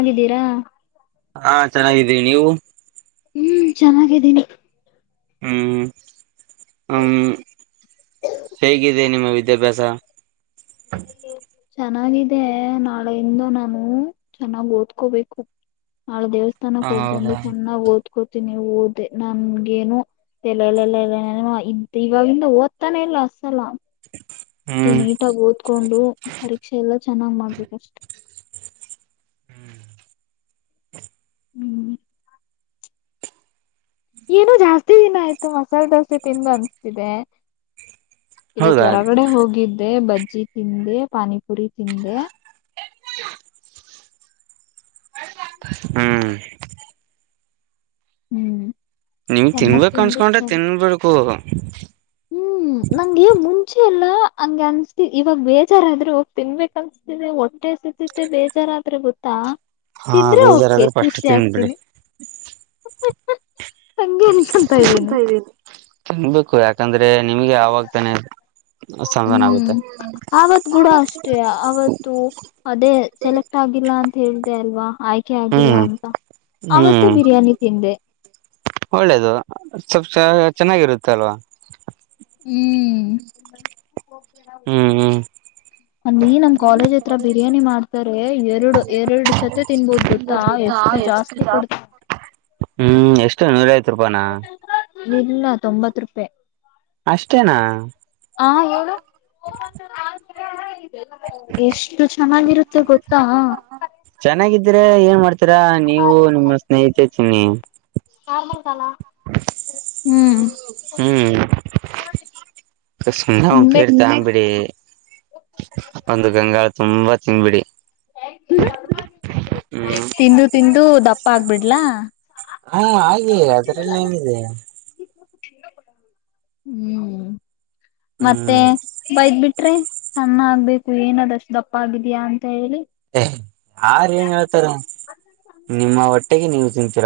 ಚೆನ್ನಾಗಿದ್ದೀರಾ ಹಾ ಚೆನ್ನಾಗಿದೀರಿ ನೀವು ಹ್ಮ್ ಚೆನ್ನಾಗಿದ್ದೀನಿ ಹ್ಮ್ ಹ ಹೇಗಿದೆ ನಿಮ್ಮ ವಿದ್ಯಾಭ್ಯಾಸ ಚೆನ್ನಾಗಿದೆ ನಾಳೆಯಿಂದ ನಾನು ಚೆನ್ನಾಗ್ ಓದ್ಕೋಬೇಕು ಅವಳ ದೇವಸ್ಥಾನಕ್ ಹ ಹೋಗ್ ಬಂದು ಹೌದಾ ಚೆಾಗ್ದ ಕತ್ಕೋತೀನಿ ಓದೆ ನಮಗೇನು ಎಲ್ಲಲ್ಲೆಲ್ಲ ಎಲ್ಲ ಇವಾಗಿಂದ ಓದ್ತಾನೆ ಇಲ್ಲ ಅಸಲ ಅದೆ ಹ್ಮ್ ನೀಟಾಗಿ ಓದ್ಕೊಂಡು ಪರೀಕ್ಷೆ ಎಲ್ಲ ಚೆನ್ನಾಗ್ ಮಾಡ್ಬೇಕಷ್ಟೆ ಹ್ಮ್ ಏನು ಜಾಸ್ತಿ ದಿನ ಆಯ್ತು ಮಸಾಲೆ ದೋಸೆ ತಿಂದು ಅನ್ಸ್ತಿದೆ ಇವತ್ ಹೌದಾ ಹೊರಗಡೆ ಹೋಗಿದ್ದೆ ಬ ಸಬ್ಜಿ ತಿಿಂದೆ ಪಾನಿಪುರಿ ತಿಿಂದೆ [unintelligible] ಹ್ಮ್ ಹ್ಮ್ ನೀವ್ ಚೆನ್ನಾಗ್ ತಿನ್ಬೇಕು ಅನ್ಸ್ಕೊಂಡ್ರೆ ತಿಂದ್ಬಿಟ್ಟು ತಿನ್ಬಡ್ು ಹ್ಮ್ ನಂಗಗೆವ ಮುಂಚೆ ಎಲ್ಲಾ ಹಂಗಗೆ ಅನ್ಸ್ತಿ ಇವಾಗ ಬೇಜಾರಾದ್ರು ಹೋಗ ತಿನ್ಬೇಕ ಅನ್ಸ್ತಿದೆ ಹೊಟ್ಟೆ ಸಿದತೆ ಬೇಜಾರಾದ್ರೆ ಗೊತ್ತಾ ಹಾ ತಿಂದ್ರೆ ಓಕೆ ಬೇಜಾರಾದ್ರೆ ಫಸ್ಟ್ ಖುಷಿ ತಿನ್ಬಿಡಿ ಆಗ್ತೀನಿ ಹಂಗೆನ್ ಅಂತ ಇದ್ದೀನೆಿ ಹ ಸಮಾಧಾನ ಹ್ಮ್ ಆಗುತ್ತೆ ಆವತ್ ಕೂಡ ಅಷ್ಟೇ ಅವತ್ತು ಅದೇ ಸೆಲೆಕ್ಟ್ ಆಗಿಲ್ಲ ಅಂತ ಹೇಳ್ದ ಅಲ್ವಾ ಆಯ್ಕೆ ಆಗಿಲ್ಲ ಹ್ಮ್ ಅಂತ ಅವತ್ತು ಹ್ಮ್ ಬಿರಿಯಾನಿ ತಿಂದೆ ಒಳ್ಳೇದು ಸ್ವಲ್ ಚೆನ್ನಾಗಿರುತ್ತೆ ಅಲ್ವಾ ಹ್ಮ್ ಹ್ಮ್ ಹ್ಮ್ ಅಲ್ಲಿ ನಮ್ ಕಾಲೇಜ್ ಹತ್ರ ಬಿರಿಯಾನಿ ಮಾಡ್ತಾರೆ ಎರಡು ಎರಡು ಸತಿ ತಿನ್ಬೋದು ಗೊತ್ತಾ ಎಷ್ಟು ಜಾಸ್ತಿ ಕೊಡ್ತ ಹ್ಮ್ ಎಷ್ಟು ನೂರೈವತ್ತು ರೂಪಾನಾ ಇಲ್ಲ ತೊಂಬತ್ ರೂಪಾಯಿ ಅಷ್ಟೇನಾ ಹ ಎ ಎಷ್ಟು ಚೆನ್ನಾಗಿರುತ್ತೆ ಗೊತ್ತಾ ಹತ್ರ ನೀವು ನಿಮ್ಮ ಸ್ನೇಹಿತ ಹನ [unintelligible] ಹ್ಮ್ ಹ್ಮ್ ಕ ತಿನ್ಬೇಕ ಪೇರ್ ತಂಗ್ ಬಿಿಡಿ ಒಂದು ಗಂಗಾ ತುಂಬಾ ಹಂಗ ಬಿಡಿ ಹ್ಮ್ ತಿಂದು ತಿಂದು ದಪ್ಪ ಆಗ್ಬಿಡ್ಲಾ ಹಾ ಹಾಗೆ ಅದ್ರಲ್ಲ ಏನಿದೆ ಹ್ಮ್ ಮತ್ತೆ ಹ್ಮ್ ಬೈದ್ ಬಿಟ್ರಿ ಚನ್ನ ಆಗ್ಬೇಕು ಏನದಷ್ಟು ದಪ್ಪ ಆಗಿದ್ಯಾ ಅ ಯಾರ ಏನ್ ಹೇಳ್ತಾರ ನಿಮ್ಮ ಹೊಟ್ಟೆಗೆ ನೀವು ತಿಂತೀ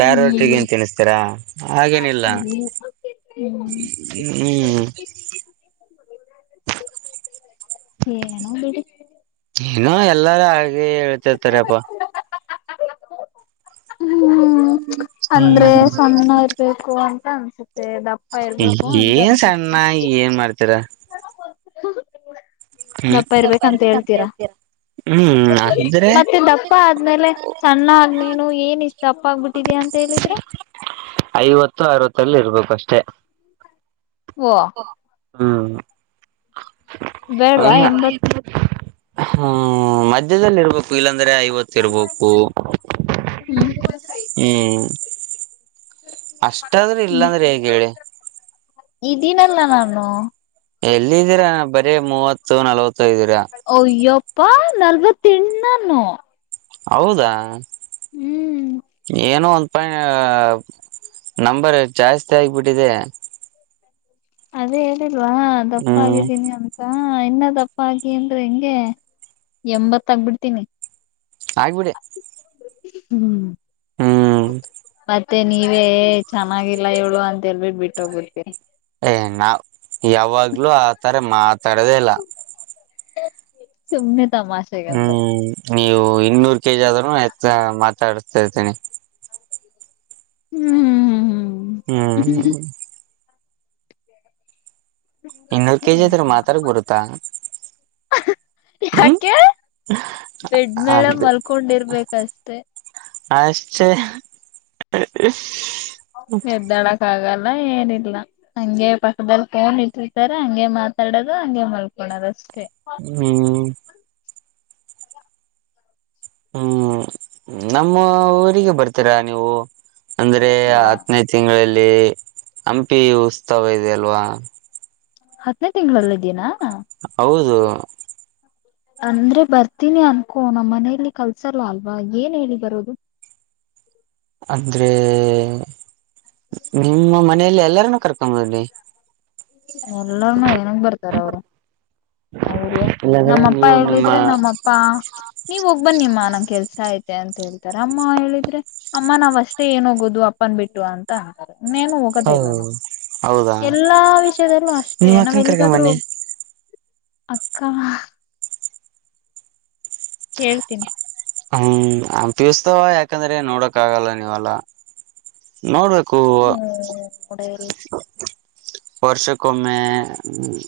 ಬೇರೆ ಒಟ್ರಗ ಏನ್ ತಿನ್ಸ್ತಾರಾ ಹಾಗೇನಿಲ್ಲ ಹ್ಮ್ ಹ್ಮ್ ಏನ ಬಿಡಿ ಏನೋ ಎಲ್ಲಾರು ಹಾಗೆ ಹೇಳ್ತಿರ್ತಾರಪ್ಪಾ ಹ್ಮ್ ಅಂದ್ರೆ ಸಣ್ಣ ಇರ್ಬೇಕು ಅಂತ ಅನ್ಸುತ್ತೆ ದಪ್ಪ ಇರ್ಬೇಕು ಅಂತ ಏನ್ ಅನ್ಸೆ ಸಣ್ಣ ಏನ್ ಮಾಡ್ತೀರಾ ಹ ಸ್ವಲ್ಪ್ಪ ಇರ್ಬೇಕಂತ ಹೇಳ್ತೀರಾ ಮತ್ತೆ ದಪ್ಪ ಆದ್ಮೇಲೆ ಸಣ್ಣ ಆಗ್ ನೀನು ಏನ ಇಷ್ಟ ತಪ್ಪಾಗಬಿಟ್ಟಿದ್ಯಾಯ ಅಂತ ಹೇಳಿದ್ರೆ ಐವತ್ತು ಅರವತ್ತಲ್ಲಿ ಇರ್ಬೇಕು ಅಷ್ಟೆ ಓ ಹ್ಮ ಬೇಡ್ವಾ ಹ ಎಂಬತ್ ಹ್ಮ್ ಮಧ್ಯದಲ್ಲಿ ಇರ್ಬೇಕು ಇಲ್ಲಾಂದ. ಹ್ಮ. ಅಷ್ಟಾದ್ರೆ ಇಲ್ಲಾ ಅಂದ್ರೆ ಹೇಗೆ ಹೇಳಿ. ಇದೀಿನಲ್ಲ ನ್ಣು. ಎಲ್ಲಿದ್ದೀರಾ ಬರೀ ಮೂವತ್. ಸೌ ನಲ. ಯ. ಪ್ಪಾ ನಲ್ವತ್ತೆಣ್ಣ ನೋ. ಹೌದಾ. ಹ್ಮ್. ಅಾಯ ನಂಬರ್ ಜಾಸ್ತಿ ಆಗ್ಬಿಟ್ಟಿದೆ. ಅದೇ ಇಲ್ವಾ ಹ್ಮ್ ದಪ್ಪಾಗಿದ್ದೀನಿ ಅಂತ ಹಾ ಇನ್ನದಪ್ಪ ಹಾಗಗಿ ಅಂದ್ರೆ ಹೆಂಗೆ ಎಂಬತ್ತಗ್ಬಿಡ್ತೀನಿ ಆಗ್ಬಿಡಿ ಹ್ಮ್ ಹ್ಮ್ ಮತ್ತೆ ನೀವೇ ಚೆನ್ನಾಗಿಲ್ಲ ಇವಳು ಅಂತ ಎೇಳ್ಬಿಟ್ಟ ಬಿಟ್ಟೋಗದಿ ಏ ನಾವ ಯಾವಾಗ್ಲೂ ಆ ತರ ೆ ಮಾತಾಡೋದೇ ಇಲ್ಲ ಸುಮ್ಮ ಹ್ಮ ಹ ನೀವು ಇನ್ನೂರ್ ಕೆಜಿ ಆದ್ರೂ ಹೆಚ್ಚ ಮಾತಾಡಸ್ತಾ ಇರ್ತೀನಿ ಹ್ಮ್ ಹ್ಮ್ ಹ್ಮ್ ಹ್ಮ್ ಹ್ಮ್ ಇನ್ನೂರ್ ಕೆಜಿ ಆದ್ರ ಮಾತಾಡಕ್ ಬರುತ್ತಾ ಹ್ಮ್ ಯಾಕೆ ಬೆಡ್ಮೇಲೆ ಅಂತ ಮಲ್ಕೊಂಡಿರ್ಬೇಕಷ್ಟೆ ಅ ಎದ್ದಾಡಕ್ ಆಗಲ್ಲ ಲ್ಲ ಏನಿಲ್ಲ ಹಂಗೆ ಪಕ್ಕದಲ್ಲಿ ಫೋನ್ ಇಟ್ಟಿರ್ತಾರೆ ಹಂಗೆ ಮಾತಾಡೋದು ಹಂಗೆ ಮಲ್ಕೊಳೋದು ಅಷ್ಟೇ ಹ್ಮ್ ಹ್ಮ್ ನಮ್ಮ ಊರಿಗೆ ಬರ್ತೀರಾ ನೀವು ಅಂದ್ರೆ ಬಾ ಹತ್ತನೇದು ತಿಂಗಳಲ್ಲಿ ಲ್ಲಿ ಹಂಪಿ ಉತ್ಸವ ಇದೆ ಅಲ್ವಾ ಹತ್ತನೇ ತಿಂ್ಗಳಲ್ಲ ಇದೀನಾ ಹೌದು ಅಂದ್ರೆ ಬರ್ತೀನಿ ಅನ್ಕೋ ನಮ್ಮ ಮನಲಿ ಕಲ್ಸಲ್ಲ ಅಲ್ವಾ ಏನ್ ಹೇಳಿ ಬರೋದು ಆದ್ರೆ ನಿಮ್ಮ ಮನೇೆಯಲ್ಲಿ ಎಲ್ಲಾರನುೂ ಕರ್ಕೊಂಬೋಡಿ ಎಲ್ಲಾರ್ನು ಏನಾಗ ಬರ್ತಾರ ಅವರು ಅವರು ಇಲ್ಲಾಂದ್ರೆ ನಮ್ಮಪ್ಪ ನೀವು ನಿಮ್ಮ ಹೇಳಿದ್ರೆ ನಮ್ಮಪ್ಪಾ ನೀವ ಹೋಗ್ಬನ್ನಿ ನಿಮ್ಮ ನಂ ಕೆಲ್ಸ ಐತೆ ಅಂತ ಹೇಳ್ತಾರೆ ಅಮ್ಮ ಹೇಳಿದ್ರೆ ಅಮ್ಮ ನಾವ್ ಅಷ್ಟೇ ಏನ್ ಹೋಗೋುದು ಅಪ್ಪನ್ ಬಿಟ್ಟು ಅಂತ ಅಂತಾರೆ ನೇನು ಹೋಗದೇ ಹ ಇಲ್ಲ ನಾವು ಹೌದಾ ಎಲ್ಲಾ ವಿಷಯ ಅಷ್ಟೇ ನಿಮ್ ನಾವ್ ಅಕ್ಕನ್ ಕರ್ಕೊಂಡ್ ಎಲ್ಲಿಗಾದರೂ ಬನ್ನಿ ಅಕ್ಕಾ ಕೇಳ್ತೀನಿ ಹೂ ಅಂಪಿಸ್ತವ ಯಾಕಂದ್ರೆ ನೋಡಕ್ ಆಗಲ್ಲ ನೀವಲ್ಲಾ ನೋಡ್ಬೇಕ ಗೋವಾ ನೋಡ ಎಲ್ಲ ವರ್ಷ ಕೊಮ್ಮೆ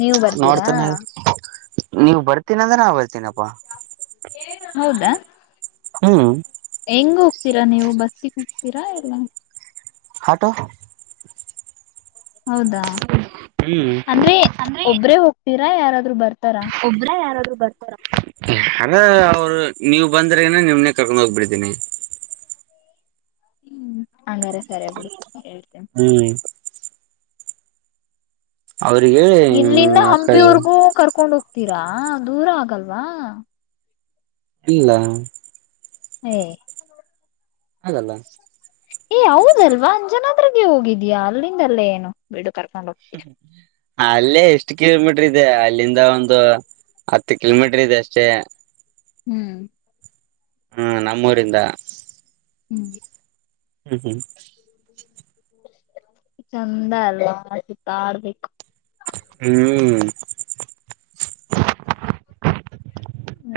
ನೀವು ಬರ್ತೀರಾ ನೀವು್ ಬರ್ತೀನಿ ಅಂದ್ರೆ ನಾವು ಬರ್ತೀನಪ್ಪಾ ಹೌದಾ ಹೂ ಹೆಂಗ ಹೋಗ್ತೀರಾ ನೀವು ಬಸ್ಸಿಗೆ ಹೋಗ್ತೀರಾ ಇಲ್ಲ ಆಟೋ ಹೌದಾ ಹ್ಮ್ ಅಂದ್ರೆ ಒಬ್ರೇ ಹೋಗ್ತರ ಯಾರಾದ್ ಬತ ಒಬ್ಬ್ರ ಯಾರಾದ್ರು ಅದ ಅವ್ರು ನೀವ್ ಬಂದ್ರೆ ಏನ ನಿವ್ನೆೇ ಕರ್ಕೊಂಡ್ ಹೋಗ್ಬಿಡ್ತೀನಿ ಹೂ ಹಂಗಾರ ಸರಿ ಬಿಡು ಹೇಳ್ತೀನಿ ಹ್ಮ್ ಅವ್ರಿಗೆ ಇಲ್ಲಿಂದ ಆ ಕಡೆ ಹಂಪಿವರ್ಗೂ ಕರ್ಕೊಂಡುೋಗ ಹತೀರಾ ದೂರ ಆಗಲ್ವಾ ಇಲ್ಲ ಹೇ ಹಾಗಲ್ಲ ಏ ಹೌದಲ್ವಾ ಅಂಜನಾದ್ರಗೆ ಹೋಗಿದಯಾ ಅಲ್ಲಿಂದಲ್ಲೇ ಏನು ಬಿಡು ಕರ್ಕೊಂಡು ಹೋಗ್ತಿಯಾ ಅಲ್ಲೇ ಎಷ್ಟು ಕಿಲೋಮೀಟರ್ ಇದೆ ಅಲ್ಲಿಂದ ಒಂದು ಹತ್ತು ಕಿಲೋಮೀಟರ್ ಇದೆ ಅಷ್ಟೇ ಹೂ ಹಾ ನಮ್ಮೂರಿಂದ ಹಂಗೆ ಹೂ ಹೂ ಚಂದ ಅಲ್ಲ ಚತಡ್ಬೇಕಕ್ ಹೂ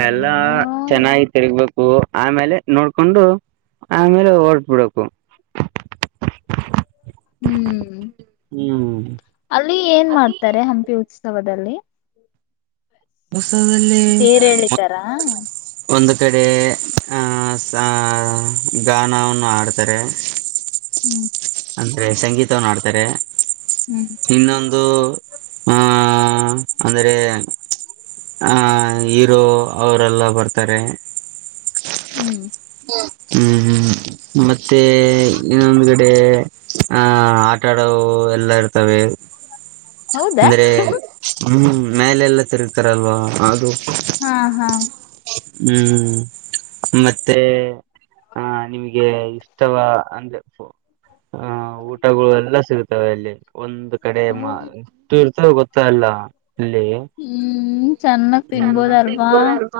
ಎಲ್ಲಾ ಏನೇನೋ ಇದ ಚೆನ್ನಾಗಿ ತಿರ್ಗ್ಬೇಕು ಆಮೇಲೆ ನೋಡ್ಕೊಂಡು ಆಮೇಲೆ ಹೊರ್ಟ್ಬಿಡ್ು ಹೂ ಅಲ್ಲಿ ಏನ್ ಮಾಡ್ತಾರೆ ಹಂಪಿ ಉತ್ಸವದಲ್ಲಿ ಮು ಉತ್ಸವದಲ್ಲಿ ತೇರ್ ಎಳಿತಾರಾ ಒನ್ ಕಡೆ ಆಹ ಗಾನವನ್ನು ಆಡ್ತಾರೆ ಹ್ಮ್. ಅಂದ್ರೆ ಸಂಗೀತ್ ನೋಡ್ತಾರೆ ಹ್ಮ್ ತ್ತರ ಇನ್ನೊಂದು ಆ ಅಂದ್ರೆ ಆ ಹರೋ ಅವರೆಲ್ಲ ಬರ್ತಾರೆ ಹ್ಮ್ ಹ್ಮ್ ಹ್ಮ್ ಮತ್ತ ತ್ತ ಇನ್ನ ಒಂದು ಕಡೆ ಹ ಆಟ ಆಡವು ಎಲ್ಲಾ ಇರ್ತದೆ ತಮೇ ಹೌದಾ ಅಂದ್ರೆ ಹ್ಮ್ ಮೇಲೆಲ್ಲ ತಿರುತಾರಲ್ವಾ ಅದು ಹಾ ಹಾ ಹ್ಮ್. ಮತ್ತೆ ಹ ನಿಮಗ್ ಗೆ ಇಷ್ಟವಾ ಅಂದ್ರೆ. ಹ ಊಟಗಳು ಎಲ್ಲ ಸಿಗತವೆ ಅಲ್ಲಿ ಒಂದು್ ಕಡೆ ಮಾ ಇರ್ತ ಗೊತ್ತ ಇಲ್ಲ. ಇಲ್ಲಿ ಹ್ಮ್ ಚೆನ್ನಾಗ್ ಚನ್ನ ತಿನ್ಬೋದಲ್ವಾ ಸಿಬೋದಾರಮ್ಮ.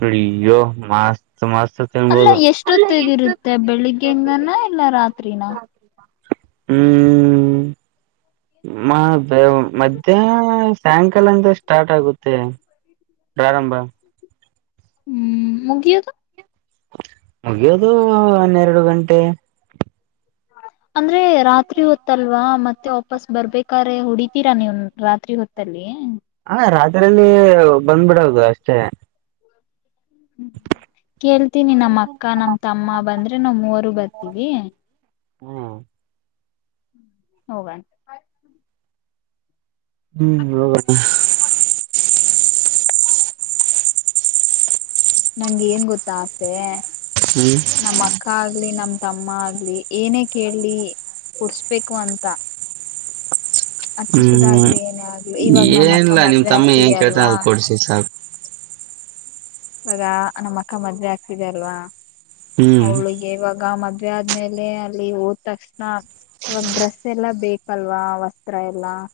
ಪ್ರಿಯ ಮಾಸ್. ಅಲ್ಲ ಎಷ್ಟೊತ್ತಗಿರುತ್ತೆ ಬೆಳಿಗ್ಗೆಯಿಂದನ ಇಲ್ಲ ರಾತ್ರಿಿನ ಹ್ಮ್ ಮ ಮಧ್ಯಾಹ್ ಸಾಯಂಕಾಲ ಅಂದ ಸ್ಟಾರ್ಟ್ ಆಗುತ್ತೆ ಪ್ರಾರಂಭ ಹ್ಮ್ ಮುಗಿಯತ. ಮುಗಿಯೋದು ಒನ್ನೆರಡು ಗಂಟೆ ಅಂದ್ರೆ ರಾತ್ರಿ ಹೊತ್ತಲ್ವಾ ಮತ್ತೆ ವಾಪಸ್ ಬರ್ಬೇಕ್ರೆ ಹೊಡಿತೀರಾ ನೀವ್ ರಾತ್ರಿ ಹೊತ್ತಲ್ಲಿ ಹಾ ರಾತ್ರಿಲ್ಲಿ ಬಂದ್ಬಿಡದು ಅಷ್ಟೇ ್ಮ ಕೇಳ್ತೀನಿ ನಮ್ಮ ಅಕ್ಕ ನಮ ತಮ್ಮ ಬಂದ್ರೆ ನಾವ್ ಮೂವರು ಬರ್ತೀವಿ ಹ್ಮ್. ಹೋಗಣ. ಹ್ಮ್. ನಂಗೆ ಏನ್ ಗೊತ್ತಾ ಆಸೆ [unintelligible] ಹ್ಮ್ ನಮ್ಮ ಅಕ್ಕ ಆಗ್ಲಿ ನಮ್ಮ [unintelligible] ತಮ್ಮ ಆಗ್ಲಿ ಏನೇ ಕೇಳಲಿ ಕುಡ್ಸ್ಬೇಕು ಅಂತ [unintelligible] ಅದ್ ಹ್ಮ್ ಚಿಕ್ಕದಾಗ್ಲಿ ಏನೇ ಆಗ್ಲಿ ಇವಾಗ ನಮ್ಮ ಅಕ್ಕ ಏನಿಲ್ಲ ನಿಮ್ ಮದ್ವೆ ತಮ್ಮ ಏನ್ ಆಗ್ತಿದೆ ಕೇಳ್ತನ ಅಲ್ವಾ ಅದ್ನ ಕೊಡ್ಸಿ ಸಾಕು [unintelligible] ಇವಾಗ ನಮ್ಮ ಅಕ್ಕ ಮದ್ವೆ ಆಗ್ತಿದೆ ಅಲ್ವಾ [unintelligible] ಹ್ಮ್ ಅವ್ಳಿಗೆ ಇವಾಗ ಮದೆ [unintelligible] ಆದ್ಮೇಲೆ ಅಲ್ಲಿ ಹೊದ್ ತಕ್ಷಣ ಇವಾಗ ಡ್ರೆಸ್ ಎಲ್ಲ ಬೇಕಲ್ವಾ ವಸ್ತ್ರ ಎಲ್ಲಾ [unintelligible]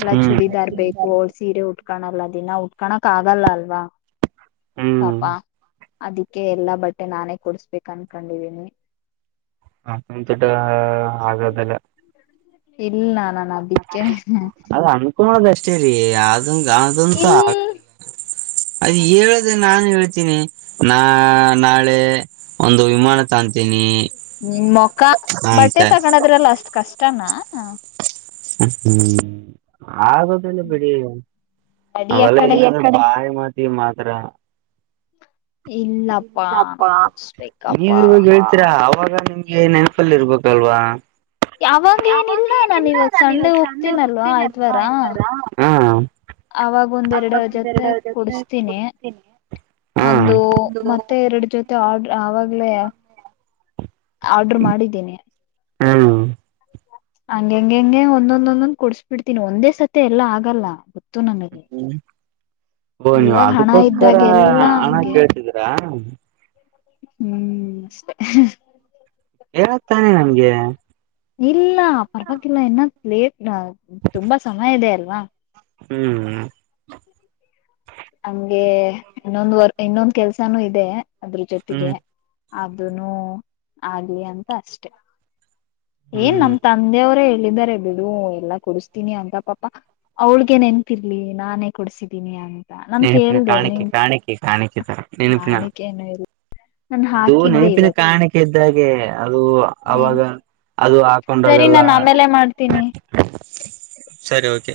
ಎಲ್ಲ ಹ್ಮ್ ಚೂಡಿದಾರ್ ಬೇಕು ಅವ್ಳು ಸೀರೆ ಉಟ್ಕನಲ್ಲ ದಿನ ಉಟ್ [unintelligible] ಕಣಕ್ ಆಗಲ್ಲ ಅಲ್ವಾ [unintelligible] ಹ್ಮ್ ಪಪಾ ಆದಿ [unintelligible] ಎಲ್ಲ ಬಟ್ಟೆ ನಾನೇ ಕೊಡ್ಸ್ [unintelligible] ಬೇಕ್ ಅಂಕಂಡಿಧಿನಿ [unintelligible] ಹ ಒಂತುಡ್ಡ ಆಗದಲ್ಲ [unintelligible] ಇಲ್ಲ ನನ್ [unintelligible] ಅದಿಕ್ಕೆ [unintelligible] ಕೋದ ಅಷ್ಟೇ ರೀ [unintelligible] ಅದಂತ ಇಲ್ ಆಗ ಐ ಹೇಳದೆ ನಾನ್ ಹಳ್ [unintelligible] ನಾ ನಾಳೆ ಒಂದು ವಿಮಾನ ತನಿ [unintelligible] ನಿಮ್ ಮೊಖ ಅಂತ ಬಟ್ಟೆ ತಗನದ್ರಲ್ಲ ಅಷ್ಟ ಕಷ್ಟ [unintelligible] ಇಷ್ಟಾನ [unintelligible] ಹ್ಮ್ [unintelligible] ಆಗೊದಲ್ಲ ಬಿಡಿ ನಡಿ ಆ ಕಡೆ ಅವೆಲ್ಲ ಬಾಯಿ ಮಾತಿ [unintelligible] ಮಾತ್ರ [unintelligible] ಇಲ್ಲಪ್ಪಾ ಕೊಡ್ಸ್ಬೇಕಪ್ಪಾ ಇಗ ಹೇಳ್ತೀರಾ ಅವಾಗ [unintelligible] ಇವಾ ನೆನಪಲ್ಲಿ ಇರ್ಬೇಕಲ್ವಾ [unintelligible] ಯಾವಾಗ ಏನಿಲ್ಲ ನಾನ ಇವಾಗ ಸಂಡೆ ಹೋಗ್ತೀನಲ್ವ ಆಯ್ತ್ ವಾರ ಹಾ ಅವಾಗ ಒಂದ್ರಡು ಜೊತೆ ಕುಡಸ್ತೀನಿ ಹಾ ಒಂದು [unintelligible] ಮತ್ತೆ ಎರಡು ಜೊತೆ ಆಡ್ರ ಆವಾಗ್ಲೇ [unintelligible] ಆರ್ಡ್ರ ಮಾಡಿದ್ದೀನಿ [unintelligible] ಹ್ಮ [unintelligible] ಹಂಗ ಹಂಗಗೆ ಹಂಗೆ ಒಂದೊಂದೊಂದೊಂದ್ ಕೊಡ್ಸ್ಬಿಡ್ತೀನಿ ಒಂದೇ ಸತಿ ಎಲ್ಲ ಆಗಲ್ಲ [unintelligible] ಹ್ಮ್ [unintelligible] ಓ ನೀವು ಇವಾಗ ಹಣ ಅದಕ್ಕೋಸ್ಕರ ಇದ್ದಾಗ ಎಲ್ಲಾ ಹಣ ಹಂಗೆ ಕೇಳ್ತಿದ್ರಾ [unintelligible] ಹ್ಮ್ ಅಷ್ಟೇ [unintelligible] ಹೇಳ್ದ ತಾನೆ ನಂಗೆ [unintelligible] ಇಲ್ಲ ಪರ್ವಾಗಿಲ್ಲ ಇನ್ನ. ಲೇಟ್ ತುಂಬಾ ಸಮಯ ಇದೆ ಅಲ್ವಾ. ಹ್ಮ್. ನಮ್ಗೆ ಇನ್ನೊಂದ್ ವರ್ ಇನ್ನೊಂದ ಕೆಲ್ಸಾನು ಇದೆ. ಅದ್ರ ಜೊತೆಗೆ. ಹ್ಮ್ ಅದನು ಆಗ್ಲಿ ಅಂತ ಅಷ್ಟೆ. ಏನ್ ಹ್ಮ್ ನಮ್ ತಂದೆಯವರೇ. ಿದ್ದಾರೆ ಬಿಡು ಎಲ್ಲ ಕೊಡಿಸ್ತೀನಿ ಅಂತ ಪಾಪಾ ಅವಳ್ಗ ನೆನ್ಪಿರ್ಲಿ ನಾನೇ ಕೊಡ್ಸಿದೀನಿ ಅ. ನೆನಪಿನ ಕಾಣಿಕೆ ಕಾಣಿಕೆ ಕಾಣಿಕೆ ತರ ನೆನಪಿನ ಕಾಣಿಕೆನು ಇಲ್ಲ ನಾನ್ ಅದು ಹಾಕಿದ್ದೆ ನೆನಪಿನ ಇವತ್ತು ಕಾಣಿಕೆ ಇದ್ದಾಗ. ಹ್ಮ್ಮ್. ಅದು ಅವಾಗ. ನೀನ್ ಅದು ಸರಿ ಹಾಕೊಂಡಾಗಲ್ಲ ನಾನ್ು ಆಮೇಲೆ ಮಾಡ್ತೀನಿ. ಸರಿ ಓಕೆ.